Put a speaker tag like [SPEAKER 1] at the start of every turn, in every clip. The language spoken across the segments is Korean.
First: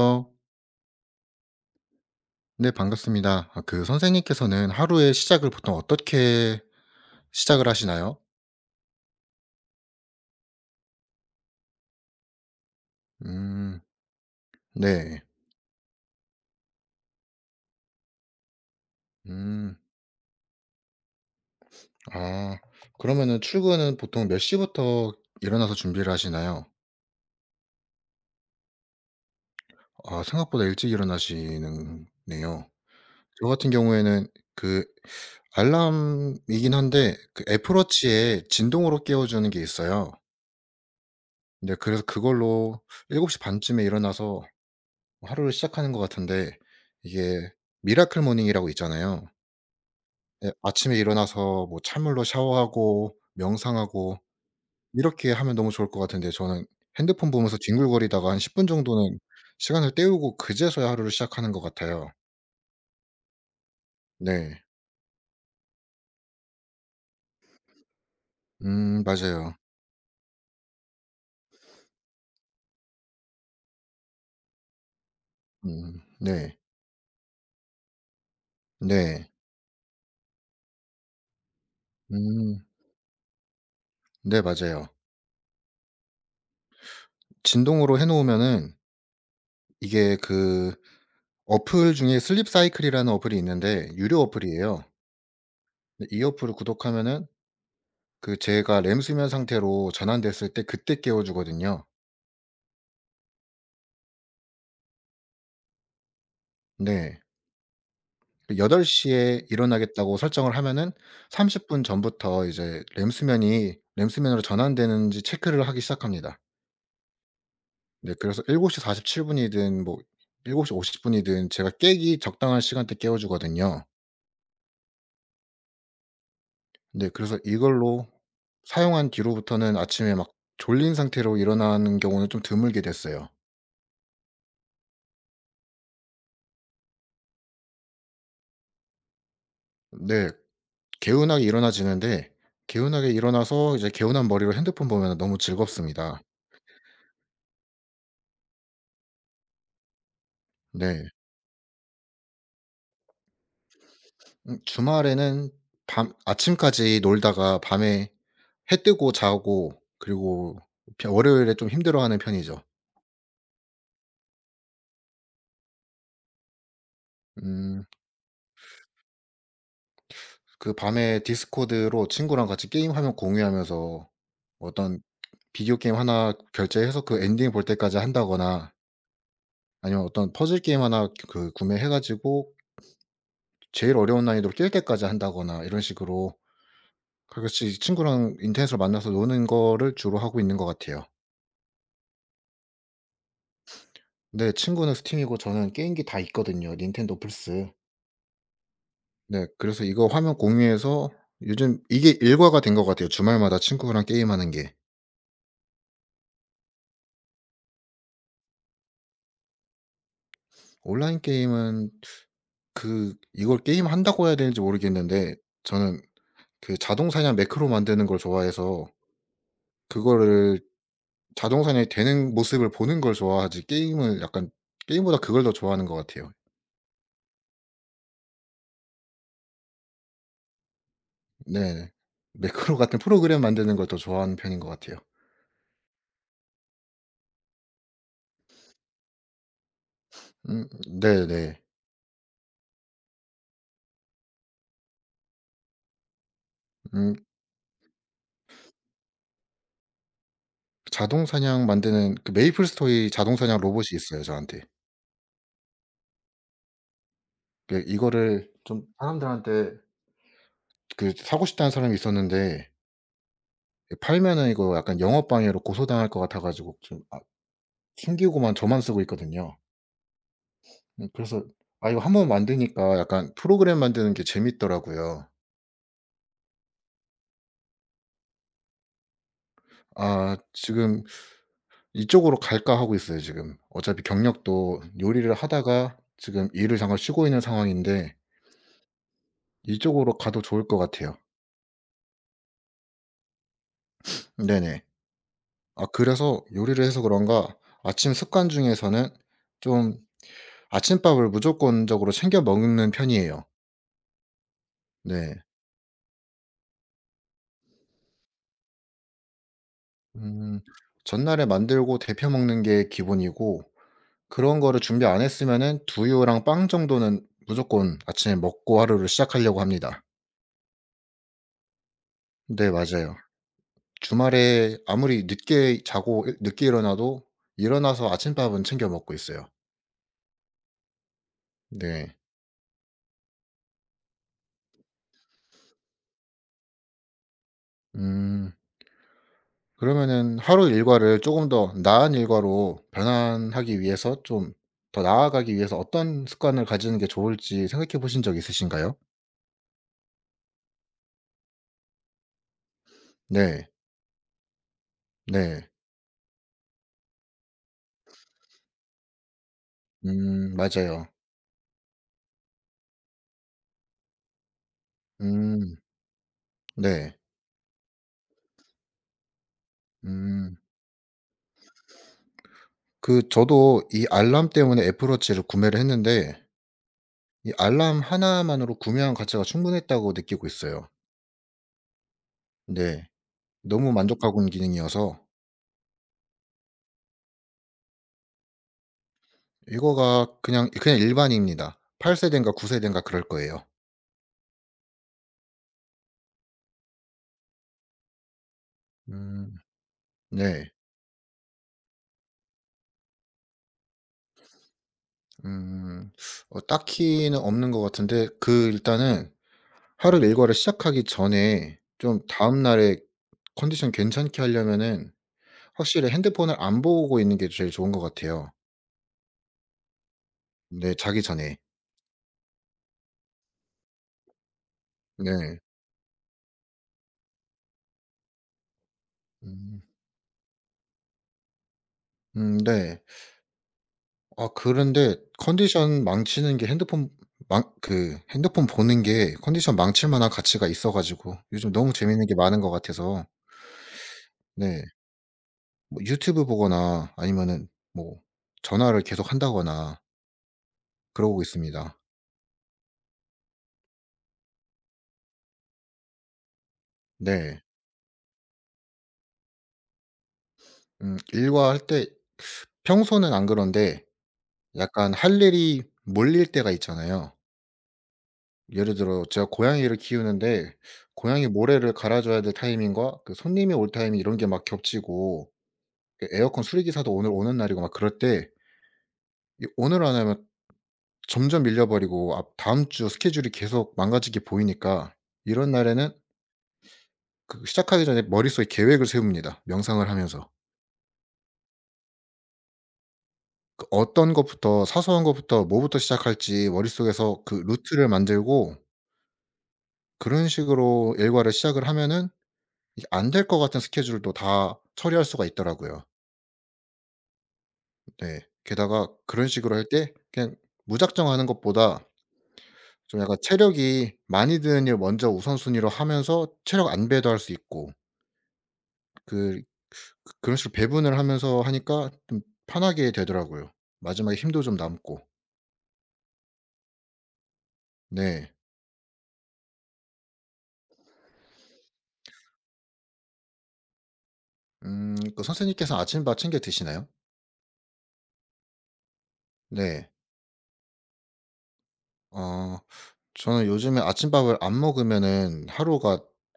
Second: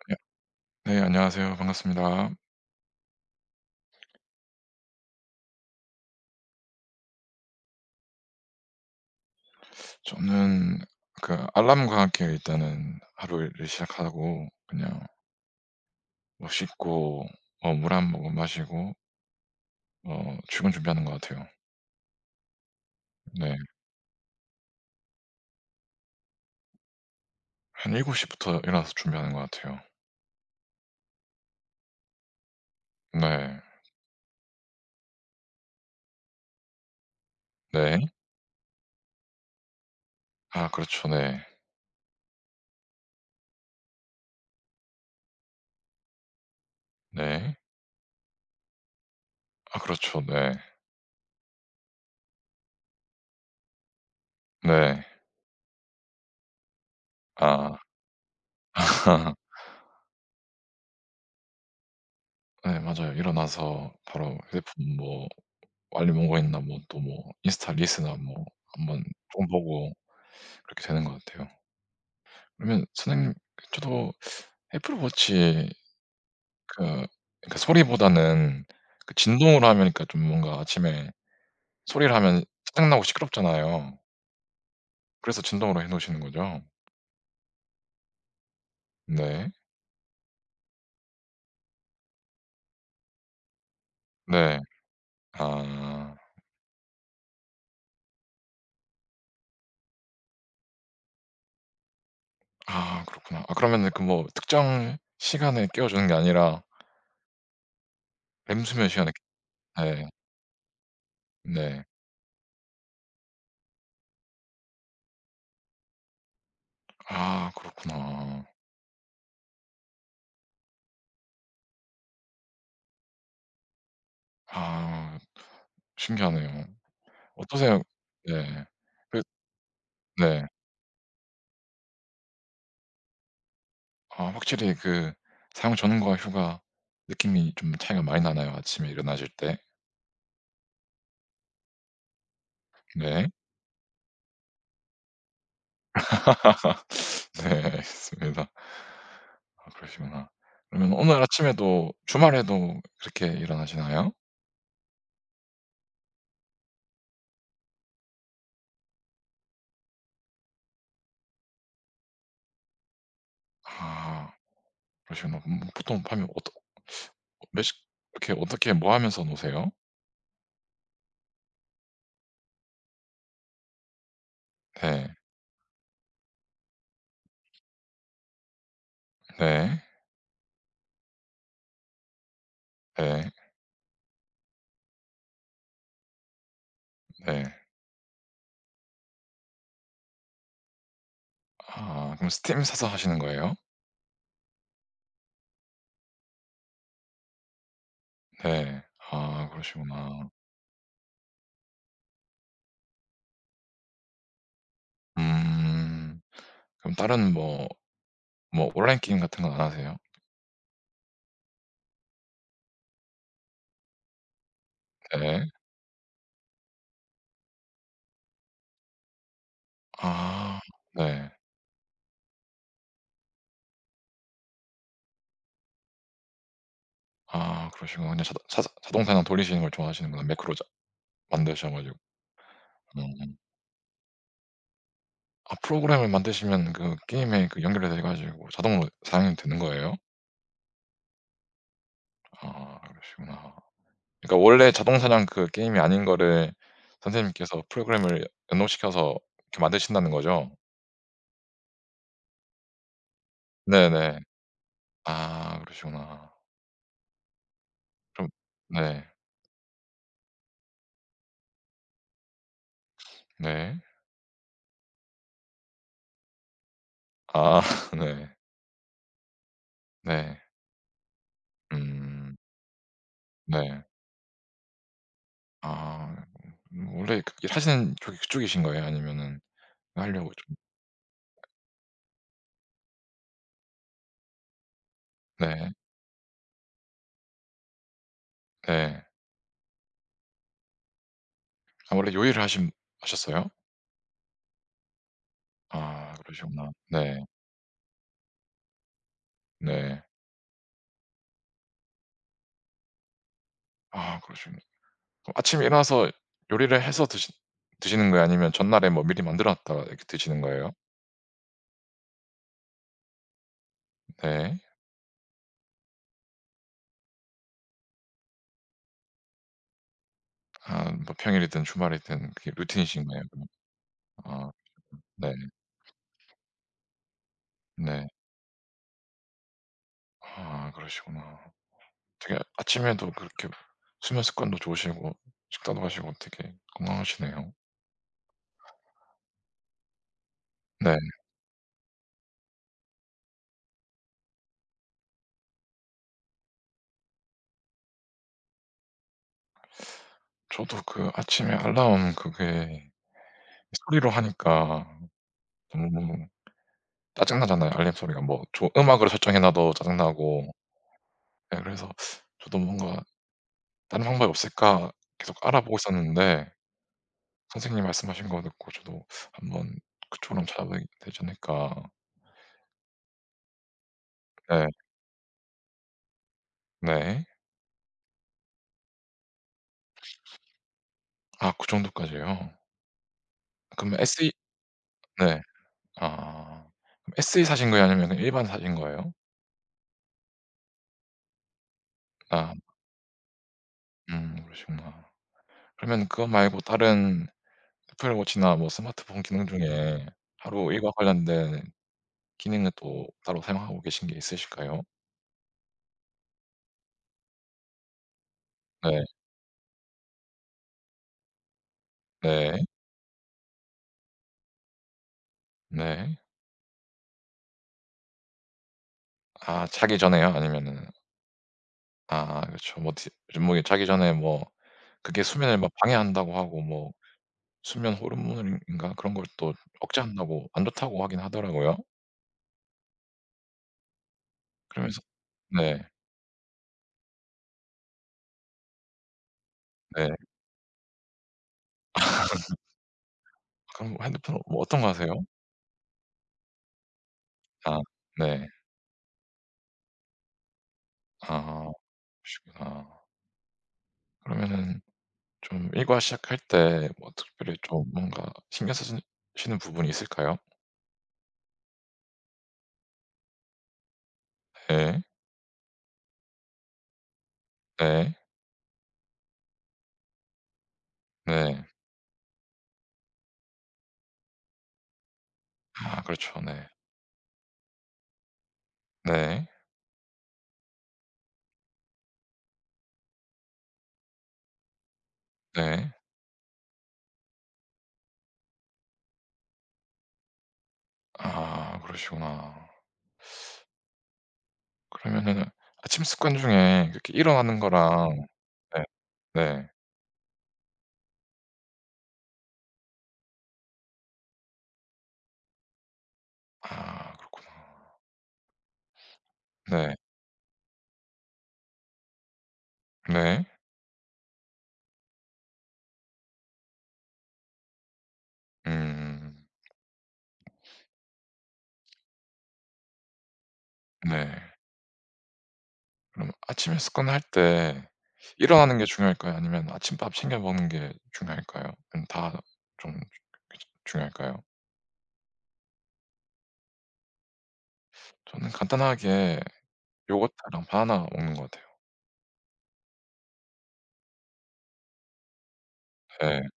[SPEAKER 1] 안녕 네, 안녕하세요 반갑습니다.
[SPEAKER 2] 네, 반갑습니다. 아 그 선생님께서는 하루의 시작을 보통 어떻게 시작을 하시나요?
[SPEAKER 1] 저는 그 알람과 함께 일단은 하루를
[SPEAKER 2] 음.
[SPEAKER 1] 시작하고 그냥
[SPEAKER 2] 네.
[SPEAKER 1] 뭐 씻고 어 물 1 모금 마시고
[SPEAKER 2] 음.
[SPEAKER 1] 어 출근 준비하는 것 같아요.
[SPEAKER 2] 아. 그러면은
[SPEAKER 1] 네.
[SPEAKER 2] 출근은 보통 몇 시부터 일어나서 준비를 하시나요?
[SPEAKER 1] 한 7 시부터 일어나서 준비하는 것 같아요.
[SPEAKER 2] 아 생각보다 일찍 일어나시는 네요. 저
[SPEAKER 1] 네.
[SPEAKER 2] 같은 경우에는 그 알람이긴 한데 그 애플
[SPEAKER 1] 네.
[SPEAKER 2] 워치에 진동으로 깨워 주는 게 있어요.
[SPEAKER 1] 아 그렇죠. 네.
[SPEAKER 2] 네, 그래서 그걸로 7 시 반쯤에 일어나서 하루를 시작하는 것 같은데 이게
[SPEAKER 1] 네.
[SPEAKER 2] 미라클 모닝이라고 있잖아요.
[SPEAKER 1] 아 그렇죠. 네.
[SPEAKER 2] 예, 아침에 일어나서 뭐 찬물로 샤워하고 명상하고
[SPEAKER 1] 네.
[SPEAKER 2] 이렇게 하면 너무 좋을 것 같은데 저는 핸드폰 보면서
[SPEAKER 1] 아.
[SPEAKER 2] 뒹굴거리다가 한 10 분 정도는 시간을 때우고 그제서야 하루를 시작하는 것 같아요.
[SPEAKER 1] 예. 맞아요. 일어나서 바로
[SPEAKER 2] 네.
[SPEAKER 1] 휴대폰 뭐 알림 온 거 있나 뭐 또 뭐 인스타 릴스나 뭐 1
[SPEAKER 2] 음.
[SPEAKER 1] 번 폰
[SPEAKER 2] 맞아요.
[SPEAKER 1] 보고 그렇게 되는 것 같아요. 그러면 선생님 저도 애플워치에
[SPEAKER 2] 음. 네.
[SPEAKER 1] 그 그러니까 소리보다는 그
[SPEAKER 2] 네.
[SPEAKER 1] 진동으로 하면 그러니까 좀 뭔가 아침에 소리를 하면
[SPEAKER 2] 음.
[SPEAKER 1] 짜증나고 시끄럽잖아요.
[SPEAKER 2] 네. 맞아요.
[SPEAKER 1] 그래서 진동으로 해 놓으시는 거죠?
[SPEAKER 2] 진동으로 해 놓으면은
[SPEAKER 1] 네.
[SPEAKER 2] 이게 그 어플 중에 슬립 사이클이라는 어플이 있는데 유료
[SPEAKER 1] 네.
[SPEAKER 2] 어플이에요.
[SPEAKER 1] 아.
[SPEAKER 2] 이 어플을 구독하면은 그 제가 램수면 상태로 전환됐을 때 그때 깨워 주거든요.
[SPEAKER 1] 아. 그렇구나. 아 그러면은 그 뭐 특정 시간에 깨워 주는 게 아니라
[SPEAKER 2] 네. 그 8
[SPEAKER 1] 램수면 시간에
[SPEAKER 2] 시에
[SPEAKER 1] 깨 예.
[SPEAKER 2] 일어나겠다고 설정을 하면은 30
[SPEAKER 1] 네.
[SPEAKER 2] 분 전부터 이제 램수면이 램수면으로 전환되는지 체크를 하기 시작합니다.
[SPEAKER 1] 아.
[SPEAKER 2] 네. 그래서
[SPEAKER 1] 그렇구나.
[SPEAKER 2] 7 시 47분 이든 뭐 7 시 50 분이든 제가 깨기 적당한 시간 때 깨워 주거든요.
[SPEAKER 1] 아. 신기하네요.
[SPEAKER 2] 네. 그래서
[SPEAKER 1] 어떠세요?
[SPEAKER 2] 이걸로
[SPEAKER 1] 네.
[SPEAKER 2] 사용한
[SPEAKER 1] 그
[SPEAKER 2] 뒤로부터는 아침에 막
[SPEAKER 1] 네.
[SPEAKER 2] 졸린 상태로 일어나는 경우는 좀 드물게 됐어요.
[SPEAKER 1] 아 확실히 그 사용 전과 후가 느낌이 좀 차이가 많이 나나요 아침에 일어나실 때?
[SPEAKER 2] 네. 개운하게 일어나지는데 개운하게
[SPEAKER 1] 네.
[SPEAKER 2] 일어나서 이제 개운한 머리로 핸드폰 보면은 너무 즐겁습니다.
[SPEAKER 1] 네. 알겠습니다. 아 그러시구나. 그러면
[SPEAKER 2] 네.
[SPEAKER 1] 오늘 아침에도 주말에도 그렇게 일어나시나요?
[SPEAKER 2] 음 주말에는 밤 아침까지 놀다가 밤에 해 뜨고 자고 그리고 벼 월요일에 좀 힘들어하는 편이죠.
[SPEAKER 1] 아. 그러시구나. 음 보통 밤에 어떻 몇 시
[SPEAKER 2] 음.
[SPEAKER 1] 이렇게 어떻게 뭐 하면서 노세요?
[SPEAKER 2] 그 밤에 디스코드로 친구랑 같이 게임 화면 공유하면서 어떤
[SPEAKER 1] 네.
[SPEAKER 2] 비디오 게임 1 결제해서 그 엔딩 볼 때까지 한다거나
[SPEAKER 1] 네.
[SPEAKER 2] 아니면 어떤 퍼즐 게임 1 그 구매해 가지고
[SPEAKER 1] 네.
[SPEAKER 2] 제일 어려운 난이도로 깰 때까지 한다거나 이런 식으로 다
[SPEAKER 1] 네.
[SPEAKER 2] 같이 친구랑 인터넷으로 만나서 노는 거를 주로 하고 있는 거 같아요.
[SPEAKER 1] 아 그럼 스팀 사서 하시는 거예요?
[SPEAKER 2] 네 친구는 스팀이고 저는 게임기 다 있거든요, 닌텐도, 플스.
[SPEAKER 1] 네.
[SPEAKER 2] 네.
[SPEAKER 1] 아
[SPEAKER 2] 그래서 이거
[SPEAKER 1] 그러시구나.
[SPEAKER 2] 화면 공유해서 요즘 이게 일과가 된 것 같아요, 주말마다 친구랑 게임하는 게.
[SPEAKER 1] 음. 그럼 다른 뭐 뭐 온라인 게임 같은 건 안 하세요?
[SPEAKER 2] 온라인 게임은 그 이걸 게임한다고 해야 되는지 모르겠는데
[SPEAKER 1] 네.
[SPEAKER 2] 저는 그 자동 사냥 매크로 만드는 걸 좋아해서 그거를
[SPEAKER 1] 아. 네.
[SPEAKER 2] 자동 사냥이 되는 모습을 보는 걸 좋아하지 게임을 약간 게임보다 그걸 더 좋아하는 것 같아요.
[SPEAKER 1] 아 그러시구나. 근데 자동 사사 자동 사냥 돌리시는 걸 좋아하시는구나, 매크로 자 만드셔
[SPEAKER 2] 네.
[SPEAKER 1] 가지고.
[SPEAKER 2] 매크로 같은
[SPEAKER 1] 음.
[SPEAKER 2] 프로그램 만드는 걸 더 좋아하는 편인 것 같아요.
[SPEAKER 1] 아 프로그램을 만드시면 그 게임에 그 연결이 돼 가지고 자동으로 사냥이 되는 거예요?
[SPEAKER 2] 음. 네. 네.
[SPEAKER 1] 아 그러시구나. 그러니까 원래 자동 사냥 그 게임이 아닌 거를
[SPEAKER 2] 음.
[SPEAKER 1] 선생님께서 프로그램을 연동시켜서 이렇게 만드신다는 거죠?
[SPEAKER 2] 자동 사냥 만드는 그 메이플 스토리 자동 사냥 로봇이
[SPEAKER 1] 네네.
[SPEAKER 2] 있어요, 저한테.
[SPEAKER 1] 아 그러시구나.
[SPEAKER 2] 그
[SPEAKER 1] 좀
[SPEAKER 2] 이거를 좀
[SPEAKER 1] 네.
[SPEAKER 2] 사람들한테 그 사고 싶다는 사람이 있었는데
[SPEAKER 1] 네.
[SPEAKER 2] 그 팔면은 이거 약간 영업 방해로 고소당할 것 같아 가지고 좀 아
[SPEAKER 1] 아 네.
[SPEAKER 2] 튕기고만 저만 쓰고 있거든요.
[SPEAKER 1] 네.
[SPEAKER 2] 음 그래서 아 이거 1 번
[SPEAKER 1] 음.
[SPEAKER 2] 만드니까 약간 프로그램
[SPEAKER 1] 네.
[SPEAKER 2] 만드는 게 재밌더라고요.
[SPEAKER 1] 아 원래 그 일하시는 쪽이 그쪽이신 거예요? 아니면은 하려고
[SPEAKER 2] 아
[SPEAKER 1] 좀
[SPEAKER 2] 지금 '이쪽으로 갈까.' 하고 있어요 지금. 어차피 경력도 요리를
[SPEAKER 1] 네.
[SPEAKER 2] 하다가 지금 일을 잠깐 쉬고 있는 상황인데
[SPEAKER 1] 예.
[SPEAKER 2] 이쪽으로 가도 좋을 것 같아요.
[SPEAKER 1] 아 원래 요리를 하신 하셨어요?
[SPEAKER 2] 네네. 아
[SPEAKER 1] 아
[SPEAKER 2] 그래서
[SPEAKER 1] 그러시구나.
[SPEAKER 2] 요리를 해서
[SPEAKER 1] 네.
[SPEAKER 2] 그런가 아침 습관 중에서는 좀
[SPEAKER 1] 네.
[SPEAKER 2] 아침밥을 무조건적으로 챙겨 먹는 편이에요.
[SPEAKER 1] 아 그러시구나. 그럼
[SPEAKER 2] 네.
[SPEAKER 1] 아침에 일어나서 요리를 해서 드시 드시는 거예요? 아니면 전날에 뭐 미리 만들어 놨다가 이렇게 드시는
[SPEAKER 2] 음.
[SPEAKER 1] 거예요?
[SPEAKER 2] 전날에 만들고 데워 먹는 게 기본이고 그런
[SPEAKER 1] 네.
[SPEAKER 2] 거를 준비 안 했으면은 두유랑 빵 정도는 무조건 아침에 먹고 하루를 시작하려고 합니다.
[SPEAKER 1] 아 뭐 평일이든 주말이든 그게
[SPEAKER 2] 네 맞아요.
[SPEAKER 1] 루틴이신가요 그럼? 아.
[SPEAKER 2] 주말에
[SPEAKER 1] [unintelligible]
[SPEAKER 2] 아무리
[SPEAKER 1] 네.
[SPEAKER 2] 늦게 자고 으 늦게 일어나도
[SPEAKER 1] 네.
[SPEAKER 2] 일어나서 아침밥은 챙겨 먹고 있어요.
[SPEAKER 1] 아 그러시구나.
[SPEAKER 2] 네.
[SPEAKER 1] 되게 아침에도 그렇게 수면 습관도 좋으시고 식사도 하시고 되게 건강하시네요.
[SPEAKER 2] 음. 그러면은 하루
[SPEAKER 1] 네.
[SPEAKER 2] 일과를 쪼금 더 나은 일과로 변환하기 위해서 좀 더 나아가기 위해서 어떤 습관을 가지는 게 좋을지 생각해 보신 적 있으신가요?
[SPEAKER 1] 저도 그 아침에 알람 그게
[SPEAKER 2] 네.
[SPEAKER 1] 그 소리로 하니까
[SPEAKER 2] 네.
[SPEAKER 1] 너무 짜증 나잖아요. 알림 소리가 뭐 조 음악으로 설정해 놔도 짜증 나고
[SPEAKER 2] 음 맞아요.
[SPEAKER 1] 네 그래서 저도 뭔가 '다른 방법이 없을까.' 계속 알아보고
[SPEAKER 2] 음.
[SPEAKER 1] 있었는데
[SPEAKER 2] 네.
[SPEAKER 1] 선생님이 말씀하신 거 듣고 저도 한번 그쪽으로 한번
[SPEAKER 2] 음.
[SPEAKER 1] 찾아봐야 되지 않을까.
[SPEAKER 2] 그 저도 이 알람
[SPEAKER 1] 네.
[SPEAKER 2] 때문에 애플 워치를 구매를 했는데
[SPEAKER 1] 네.
[SPEAKER 2] 이 알람 1 만으로 구매한 가치가 충분했다고 느끼고 있어요.
[SPEAKER 1] 아 그 정도까지요?
[SPEAKER 2] 네. 너무
[SPEAKER 1] 그럼 se
[SPEAKER 2] 만족하고 있는 기능이어서
[SPEAKER 1] 네. 아 그럼 se 사신 거예요 아니면은 일반 사신 거예요?
[SPEAKER 2] 이거가 그냥 그냥 일반인입니다. 8
[SPEAKER 1] 아.
[SPEAKER 2] 세대인가 9 세대인가 그럴 거예요.
[SPEAKER 1] 음. 그러시구나. 그러면 그거 말고 다른 애플워치나 뭐 스마트폰 기능
[SPEAKER 2] 음.
[SPEAKER 1] 중에
[SPEAKER 2] 네.
[SPEAKER 1] 하루 일과 관련된 기능은 또 따로 사용하고 계신 게 있으실까요?
[SPEAKER 2] 음 어 딱히는 없는 것 같은데 그
[SPEAKER 1] 네.
[SPEAKER 2] 일단은 하루 일과를 시작하기 전에 좀
[SPEAKER 1] 네.
[SPEAKER 2] 다음날에 컨디션 괜찮게 하려면은 확실히
[SPEAKER 1] 네.
[SPEAKER 2] 핸드폰을 안 보고 있는 게 제일 좋은 것 같아요.
[SPEAKER 1] 아 자기 전에요? 아니면은
[SPEAKER 2] 네. 자기 전에.
[SPEAKER 1] 아 그렇죠. 뭐 디 좀 뭐 그게 자기 전에 뭐 그게 수면을
[SPEAKER 2] 네.
[SPEAKER 1] 뭐 방해한다고 하고 뭐 수면 호르몬인가 그런 걸 또
[SPEAKER 2] 음.
[SPEAKER 1] 억제한다고 안 좋다고 하긴 하더라고요.
[SPEAKER 2] 음 네. 아
[SPEAKER 1] 그러면서
[SPEAKER 2] 그런데
[SPEAKER 1] 네.
[SPEAKER 2] 컨디션 망치는 게 핸드폰 망 그 핸드폰 보는 게 컨디션
[SPEAKER 1] 네.
[SPEAKER 2] 망칠 만한 가치가 있어 가지고 요즘 너무 재밌는 게 많은 거 같아서
[SPEAKER 1] 그럼 핸드폰 뭐 어떤
[SPEAKER 2] 네.
[SPEAKER 1] 거 하세요?
[SPEAKER 2] 뭐 유튜브 보거나 아니면은
[SPEAKER 1] 아.
[SPEAKER 2] 뭐
[SPEAKER 1] 네.
[SPEAKER 2] 전화를 계속한다거나 그러고
[SPEAKER 1] 아.
[SPEAKER 2] 있습니다.
[SPEAKER 1] 그러시구나. 그러면은 좀 일과 시작할 때 뭐 특별히
[SPEAKER 2] 네.
[SPEAKER 1] 좀 뭔가 신경 쓰시 시는 부분이 있을까요?
[SPEAKER 2] 음 일과 할 때 평소는 안 그런데
[SPEAKER 1] 예.
[SPEAKER 2] 약간 할 일이 몰릴 때가 있잖아요.
[SPEAKER 1] 네.
[SPEAKER 2] 예를 들어 제가 고양이를 키우는데 고양이
[SPEAKER 1] 네.
[SPEAKER 2] 모래를 갈아 줘야 될 타이밍과 그 손님이 올 타이밍 이런 게 막 겹치고
[SPEAKER 1] 아
[SPEAKER 2] 에
[SPEAKER 1] 그렇죠.
[SPEAKER 2] 에어컨
[SPEAKER 1] 네.
[SPEAKER 2] 수리 기사도 오늘 오는 날이고 막 그럴 때
[SPEAKER 1] 네.
[SPEAKER 2] 이 오늘 안 하면 점점 밀려 버리고 아 다음 주 스케줄이 계속 망가질 게 보이니까 이런
[SPEAKER 1] 네.
[SPEAKER 2] 날에는 그 시작하기 전에 머릿속에 계획을 세웁니다 명상을 하면서.
[SPEAKER 1] 아 그러시구나.
[SPEAKER 2] 그 어떤 것부터 사소한
[SPEAKER 1] 그러면은
[SPEAKER 2] 것부터 뭐부터
[SPEAKER 1] 아침 습관
[SPEAKER 2] 시작할지
[SPEAKER 1] 중에 이렇게
[SPEAKER 2] 머릿속에서 그
[SPEAKER 1] 일어나는
[SPEAKER 2] 루트를
[SPEAKER 1] 거랑
[SPEAKER 2] 만들고
[SPEAKER 1] 예. 네.
[SPEAKER 2] 그런 식으로 일과를 시작을 하면은 이 안 될 것 같은 스케줄도 다 처리할 수가 있더라고요.
[SPEAKER 1] 아 그렇구나.
[SPEAKER 2] 네. 게다가 그런 식으로 할
[SPEAKER 1] 네.
[SPEAKER 2] 때 그냥 무작정 하는 것보다 좀 약간
[SPEAKER 1] 네.
[SPEAKER 2] 체력이 많이 드는 일 먼저 우선순위로 하면서 체력 안배도 할 수 있고
[SPEAKER 1] 음.
[SPEAKER 2] 그 그 그런 식으로 배분을 하면서 하니까 좀 편하게 되더라고요 마지막에
[SPEAKER 1] 네.
[SPEAKER 2] 힘도 좀 남고.
[SPEAKER 1] 그럼 아침에 습관 할 때
[SPEAKER 2] 네.
[SPEAKER 1] 일어나는 게 중요할까요? 아니면 아침밥 챙겨 먹는 게 중요할까요? 음 다 좀 중요 귀찮 중요할까요?
[SPEAKER 2] 음 그 선생님께서 아침밥 챙겨 드시나요?
[SPEAKER 1] 저는 간단하게
[SPEAKER 2] 네.
[SPEAKER 1] 요거트랑 바나나 먹는 것 같아요.
[SPEAKER 2] 아 저는 요즘에 아침밥을 안 먹으면은 하루가
[SPEAKER 1] 예.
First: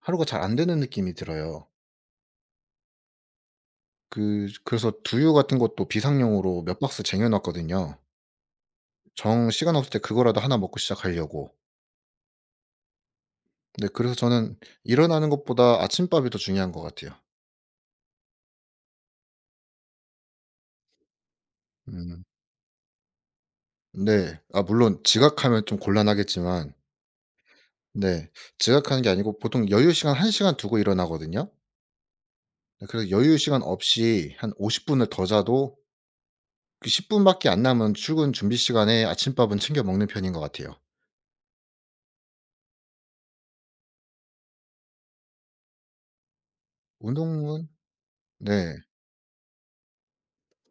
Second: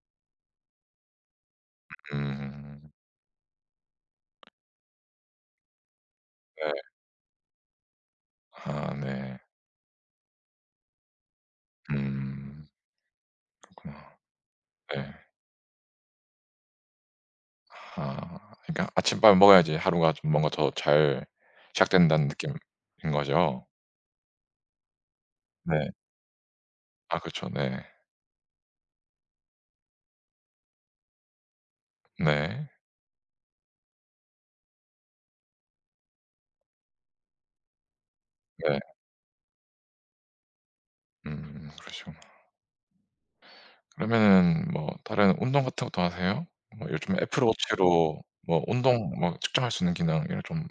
[SPEAKER 2] 하루가 잘 안 되는 느낌이 들어요.
[SPEAKER 1] 음.
[SPEAKER 2] 그 그래서 두유 같은 것도 비상용으로
[SPEAKER 1] 예.
[SPEAKER 2] 몇 박스 쟁여 놨거든요.
[SPEAKER 1] 아 네.
[SPEAKER 2] 정 시간 없을 때 그거라도 1 먹고 시작하려고.
[SPEAKER 1] 음.
[SPEAKER 2] 네. 그래서
[SPEAKER 1] 그렇구나.
[SPEAKER 2] 저는
[SPEAKER 1] 예.
[SPEAKER 2] 일어나는 것보다 아침밥이 더 중요한 것 같아요.
[SPEAKER 1] 아 그러니까 아침밥을 먹어야지 하루가 좀 뭔가 더 잘
[SPEAKER 2] 음.
[SPEAKER 1] 시작된다는 느낌인 거죠.
[SPEAKER 2] 네. 아 물론 지각하면 좀
[SPEAKER 1] 네.
[SPEAKER 2] 곤란하겠지만
[SPEAKER 1] 아 그쵸. 네.
[SPEAKER 2] 네. 지각하는 게 아니고 보통 여유 시간 1 시간 두고 일어나거든요.
[SPEAKER 1] 네.
[SPEAKER 2] 그래서 여유 시간 없이 한 50 분을 더 자도 그 10 분밖에 안 남은 출근 준비
[SPEAKER 1] 네.
[SPEAKER 2] 시간에 아침밥은 챙겨 먹는 편인 것 같아요.
[SPEAKER 1] 음 그러시구나. 그러면은 뭐 다른 운동 같은 것도 하세요? 뭐 요즘
[SPEAKER 2] 운동은
[SPEAKER 1] 애플워치로 뭐
[SPEAKER 2] 네.
[SPEAKER 1] 운동 뭐 측정할 수 있는 기능 이런 좀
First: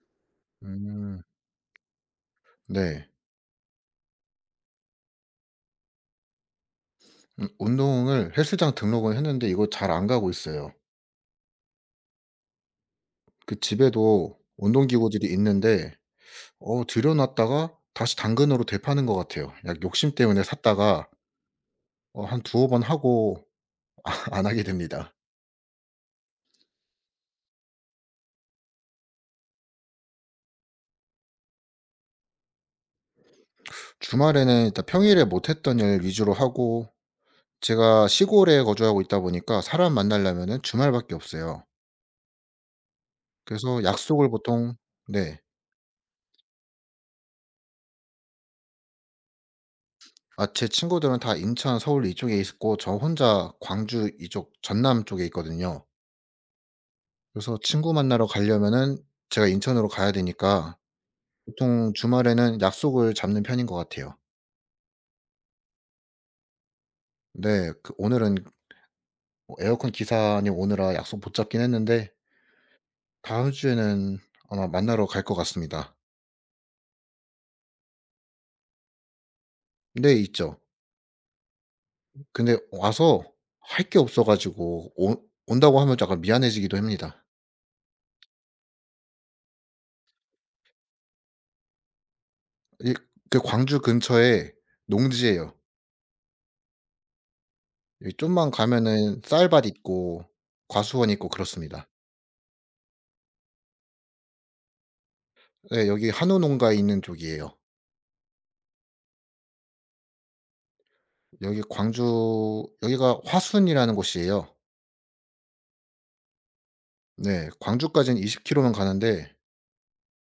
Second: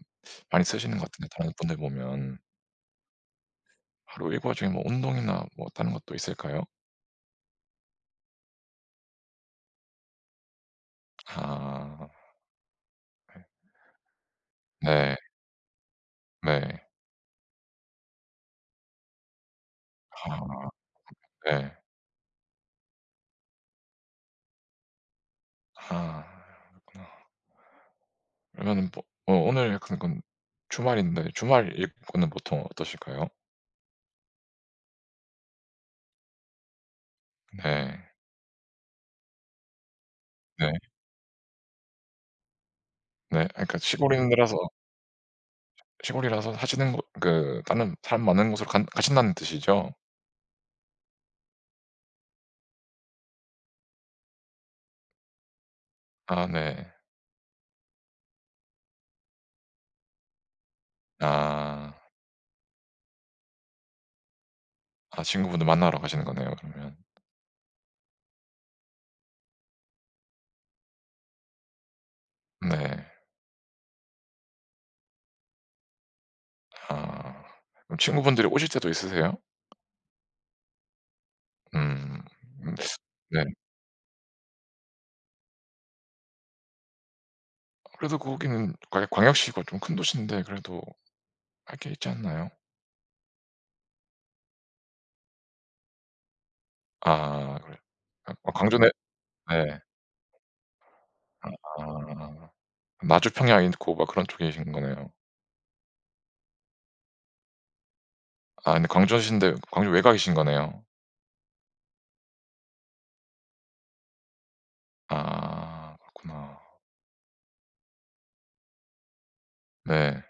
[SPEAKER 1] 많이 쓰시는 것
[SPEAKER 2] 음.
[SPEAKER 1] 같은데 다른 분들 보면.
[SPEAKER 2] 네.
[SPEAKER 1] 하루 일과 중에 뭐 운동이나 뭐 다른 것도 있을까요?
[SPEAKER 2] 음 운동을 헬스장 등록은 했는데 이거 잘 안 가고 있어요.
[SPEAKER 1] 아. 네.
[SPEAKER 2] 그 집에도
[SPEAKER 1] 네.
[SPEAKER 2] 운동기구들이 있는데 어
[SPEAKER 1] 네.
[SPEAKER 2] 들여 놨다가 다시 당근으로 되파는 것 같아요. 그냥 욕심 때문에
[SPEAKER 1] 아.
[SPEAKER 2] 샀다가
[SPEAKER 1] 네.
[SPEAKER 2] 어 한 2 어 번 하고 아 안 하게 됩니다.
[SPEAKER 1] 아 그렇구나. 그러는 뭐 어 오늘 같은 건 주말인데 주말 일과는 보통 어떠실까요?
[SPEAKER 2] 주말에는 일단 평일에 못 했던 일 위주로 하고
[SPEAKER 1] 네.
[SPEAKER 2] 제가 시골에 거주하고 있다 보니까 사람 만나려면은
[SPEAKER 1] 네.
[SPEAKER 2] 주말밖에 없어요.
[SPEAKER 1] 네 아 그러니까
[SPEAKER 2] 그래서
[SPEAKER 1] 시골 있는
[SPEAKER 2] 약속을
[SPEAKER 1] 데라서
[SPEAKER 2] 보통 네.
[SPEAKER 1] 시골이라서 사시는 곳 그 다른 사람 많은 곳으로 간 가신다는 뜻이죠?
[SPEAKER 2] 아 제 친구들은 다 인천, 서울 이쪽에 있고 저 혼자 광주 이쪽 전남 쪽에 있거든요.
[SPEAKER 1] 아 네.
[SPEAKER 2] 그래서 친구 만나러 가려면은 제가 인천으로 가야 되니까 보통
[SPEAKER 1] 아.
[SPEAKER 2] 주말에는 약속을 잡는 편인 것 같아요.
[SPEAKER 1] 아 친구분들 만나러 가시는 거네요 그러면?
[SPEAKER 2] 네. 그 오늘은 뭐 에어컨 기사님 오느라 약속 못 잡긴 했는데
[SPEAKER 1] 네.
[SPEAKER 2] 다음 주에는 아마 만나러 갈 것 같습니다.
[SPEAKER 1] 아. 그럼 친구분들이 오실 때도 있으세요?
[SPEAKER 2] 네. 있죠.
[SPEAKER 1] 음.
[SPEAKER 2] 음 근데 와서
[SPEAKER 1] 네.
[SPEAKER 2] 할 게 없어 가지고 온 온다고 하면 약간 미안해지기 됩니다.
[SPEAKER 1] 그래도 거기는 광역 광역시고 좀 큰 도시인데 그래도 할 게 있지 않나요?
[SPEAKER 2] 이 그 광주 근처에 농지예요.
[SPEAKER 1] 아. 그래요?
[SPEAKER 2] 여기
[SPEAKER 1] 아 어
[SPEAKER 2] 좀만
[SPEAKER 1] 광주네
[SPEAKER 2] 가면은 쌀밭
[SPEAKER 1] 네.
[SPEAKER 2] 있고 과수원 있고 그렇습니다.
[SPEAKER 1] 아. 나주평야 있고 막 그런 쪽에 계신 거네요.
[SPEAKER 2] 예. 여기 한우 농가 있는 쪽이에요.
[SPEAKER 1] 아. 근데 광주이신데 광주 외곽이신 거네요?
[SPEAKER 2] 여기 광주 여기가 화순이라는 곳이에요.
[SPEAKER 1] 아. 그렇구나.
[SPEAKER 2] 네. 광주까지는 20km 는 가는데
[SPEAKER 1] 네.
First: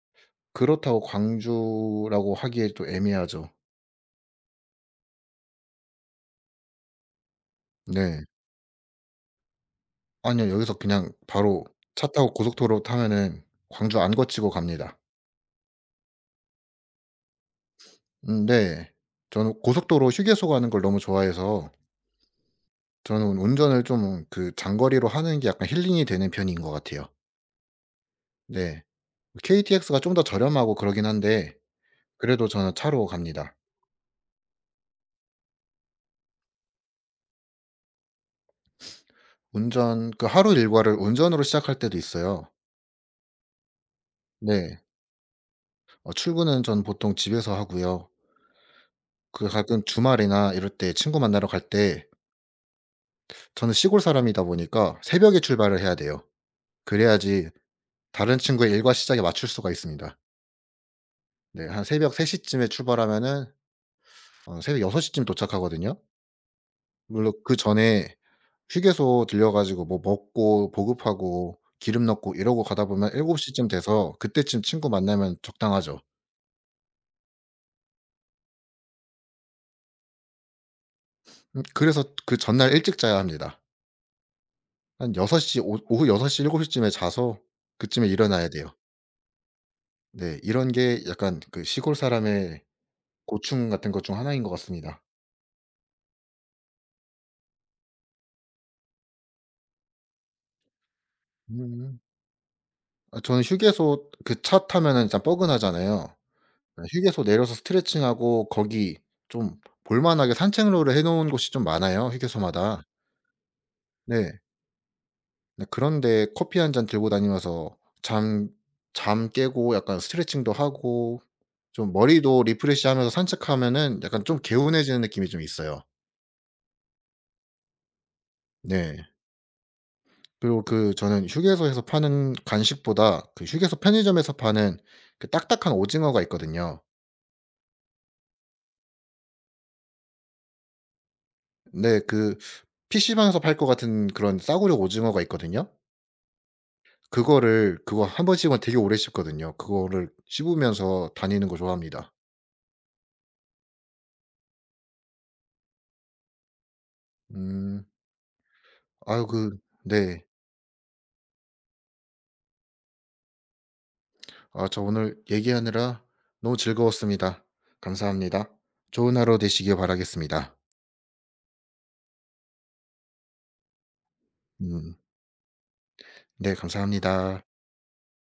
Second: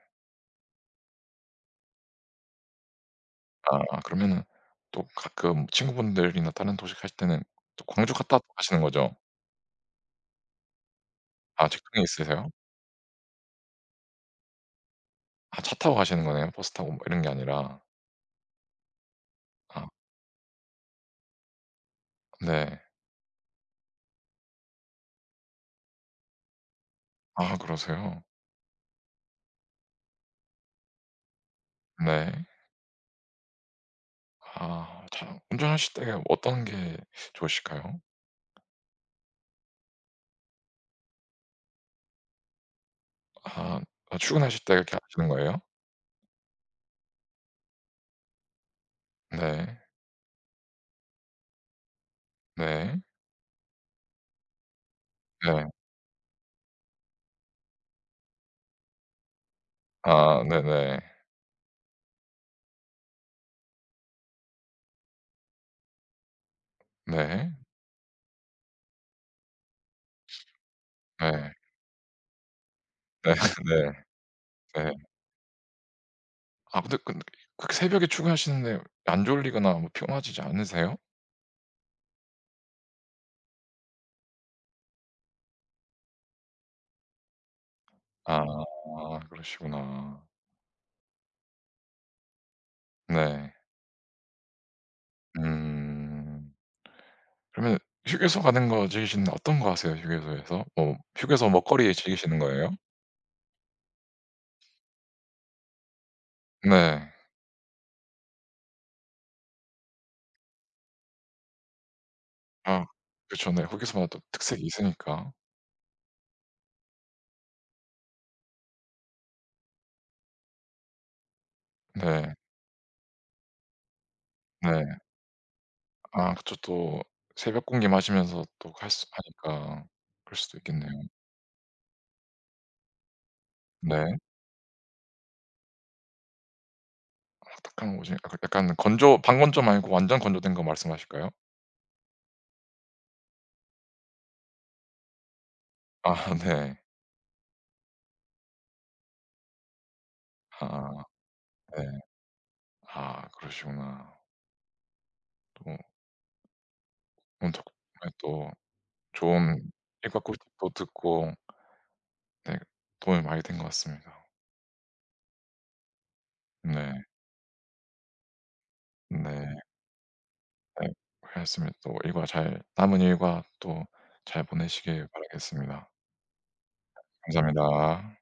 [SPEAKER 2] 그렇다고 광주라고 하기에 또 애매하죠.
[SPEAKER 1] 아. 그러면은 또 가끔 친구분들이나 다른 도시 가실 때는 또 광주
[SPEAKER 2] 네.
[SPEAKER 1] 갔다 가시는 거죠?
[SPEAKER 2] 아니요. 여기서 그냥 바로
[SPEAKER 1] 아 직행
[SPEAKER 2] 차 타고
[SPEAKER 1] 있으세요?
[SPEAKER 2] 고속도로 타면은 광주 안 거치고 갑니다.
[SPEAKER 1] 아 차 타고 가시는 거네요, 버스 타고 뭐 이런 게 아니라?
[SPEAKER 2] 음 네. 저는
[SPEAKER 1] 아.
[SPEAKER 2] 고속 도로 휴게소 가는 걸 너무 좋아해서
[SPEAKER 1] 네.
[SPEAKER 2] 저는 운전을 좀 그 장거리로 하는 게 약간 힐링이 되는 편인 것 같아요.
[SPEAKER 1] 아 그러세요?
[SPEAKER 2] 네. KTX가 좀 더 저렴하고 그러긴 한데
[SPEAKER 1] 네.
[SPEAKER 2] 그래도 저는 차로 갑니다.
[SPEAKER 1] 아 차 운전하실 때 어떤 게 좋으실까요?
[SPEAKER 2] 운전 그 하루 일과를 운전으로 시작할 때도 있어요.
[SPEAKER 1] 아. 아 출근하실 때
[SPEAKER 2] 네.
[SPEAKER 1] 그렇게 [unintelligible] 거예요?
[SPEAKER 2] 어 출근은 전 보통 집에서 하고요. 그
[SPEAKER 1] 네.
[SPEAKER 2] 가끔 주말이나 이럴 때 친구 만나러 갈 때
[SPEAKER 1] 네.
[SPEAKER 2] 저는 시골 사람이다 보니까 새벽에
[SPEAKER 1] 네.
[SPEAKER 2] 출발을 해야 돼요. 그래야지 다른 친구의 일과 시작에 맞출 수가 있습니다.
[SPEAKER 1] 아 네네.
[SPEAKER 2] 네 한 새벽 3 시쯤에 출발하면은 어 새벽 6 시쯤 도착하거든요. 물론
[SPEAKER 1] 네.
[SPEAKER 2] 그전에 휴게소 들러 가지고 뭐 먹고
[SPEAKER 1] 네.
[SPEAKER 2] 보급하고 기름 넣고 이러고 가다 보면
[SPEAKER 1] 네.
[SPEAKER 2] 7 시쯤
[SPEAKER 1] 네.
[SPEAKER 2] 돼서 그때쯤 친구
[SPEAKER 1] 네.
[SPEAKER 2] 만나면 적당하죠.
[SPEAKER 1] 아 근데 끈 그렇게 새벽에 출근하시는데 안 졸리거나 뭐 피곤하시지 않으세요?
[SPEAKER 2] 음 그래서 그 전날 일찍 자야 합니다. 한 6 시 오 오후 6 시 7 시 쯤에 자서 그쯤에
[SPEAKER 1] 아
[SPEAKER 2] 일어나야 돼요.
[SPEAKER 1] 그러시구나.
[SPEAKER 2] 네. 이런 게 약간 그 시골 사람의
[SPEAKER 1] 네.
[SPEAKER 2] 고충 같은 것 중 하나인 것 같습니다.
[SPEAKER 1] 음. 그러면 휴게소 가는 거 즐기시면 어떤 거 하세요? 휴게소에서? 뭐 휴게소 먹거리
[SPEAKER 2] 음.
[SPEAKER 1] 즐기시는 거예요?
[SPEAKER 2] 아 저는 휴게소, 그 차 타면은 진짜 뻐근하잖아요. 예
[SPEAKER 1] 네.
[SPEAKER 2] 휴게소 내려서 스트레칭 하고 거기 좀 볼 만하게 산책로를 해 놓은 곳이 좀 많아요 휴게소마다.
[SPEAKER 1] 아. 그쵸. 네 휴게소마다
[SPEAKER 2] 네.
[SPEAKER 1] 특색이 있으니까.
[SPEAKER 2] 네 그런 데 커피 1 잔 들고 다니면서 잠 잠 깨고 약간 스트레칭도 하고 좀
[SPEAKER 1] 네.
[SPEAKER 2] 머리도 리프레시하면서 산책하면은 약간 좀
[SPEAKER 1] 네.
[SPEAKER 2] 개운해지는 느낌이 좀 있어요.
[SPEAKER 1] 아 그쵸. 또 새벽 공기 마시면서 또 할
[SPEAKER 2] 네.
[SPEAKER 1] 수 하니까. 그럴 수도
[SPEAKER 2] 그리고
[SPEAKER 1] 있겠네요.
[SPEAKER 2] 그 저는 휴게소에서 파는 간식보다 그 휴게소
[SPEAKER 1] 네.
[SPEAKER 2] 편의점에서 파는 그 딱딱한 오징어가 있거든요.
[SPEAKER 1] 와 딱딱한 오징어, 그 약간 건조 반건조 말고 완전 건조된 거 말씀하실까요?
[SPEAKER 2] 네 그 PC방에서 팔 것 같은 그런 싸구려 오징어가 있거든요.
[SPEAKER 1] 아. 네.
[SPEAKER 2] 그거를 그거 1 번 씹으면 되게 오래 씹거든요. 그거를
[SPEAKER 1] 아.
[SPEAKER 2] 씹으면서 다니는 거
[SPEAKER 1] 네.
[SPEAKER 2] 좋아합니다.
[SPEAKER 1] 아 그러시구나. 또 음 자꾸
[SPEAKER 2] 음.
[SPEAKER 1] 네 또
[SPEAKER 2] 아유 그
[SPEAKER 1] 좋은 회사
[SPEAKER 2] 네.
[SPEAKER 1] 꿀팁도 듣고 네. 도움이 많이 된 것 같습니다.
[SPEAKER 2] 아 저 오늘 얘기하느라 너무
[SPEAKER 1] 네.
[SPEAKER 2] 즐거웠습니다. 감사합니다. 좋은 하루
[SPEAKER 1] 네.
[SPEAKER 2] 되시길 바라겠습니다.
[SPEAKER 1] 네. 그랬으면 또 일과 잘 남은 일과 또 잘
[SPEAKER 2] 음.
[SPEAKER 1] 보내시길 바라겠습니다.
[SPEAKER 2] 네 감사합니다.
[SPEAKER 1] 감사합니다.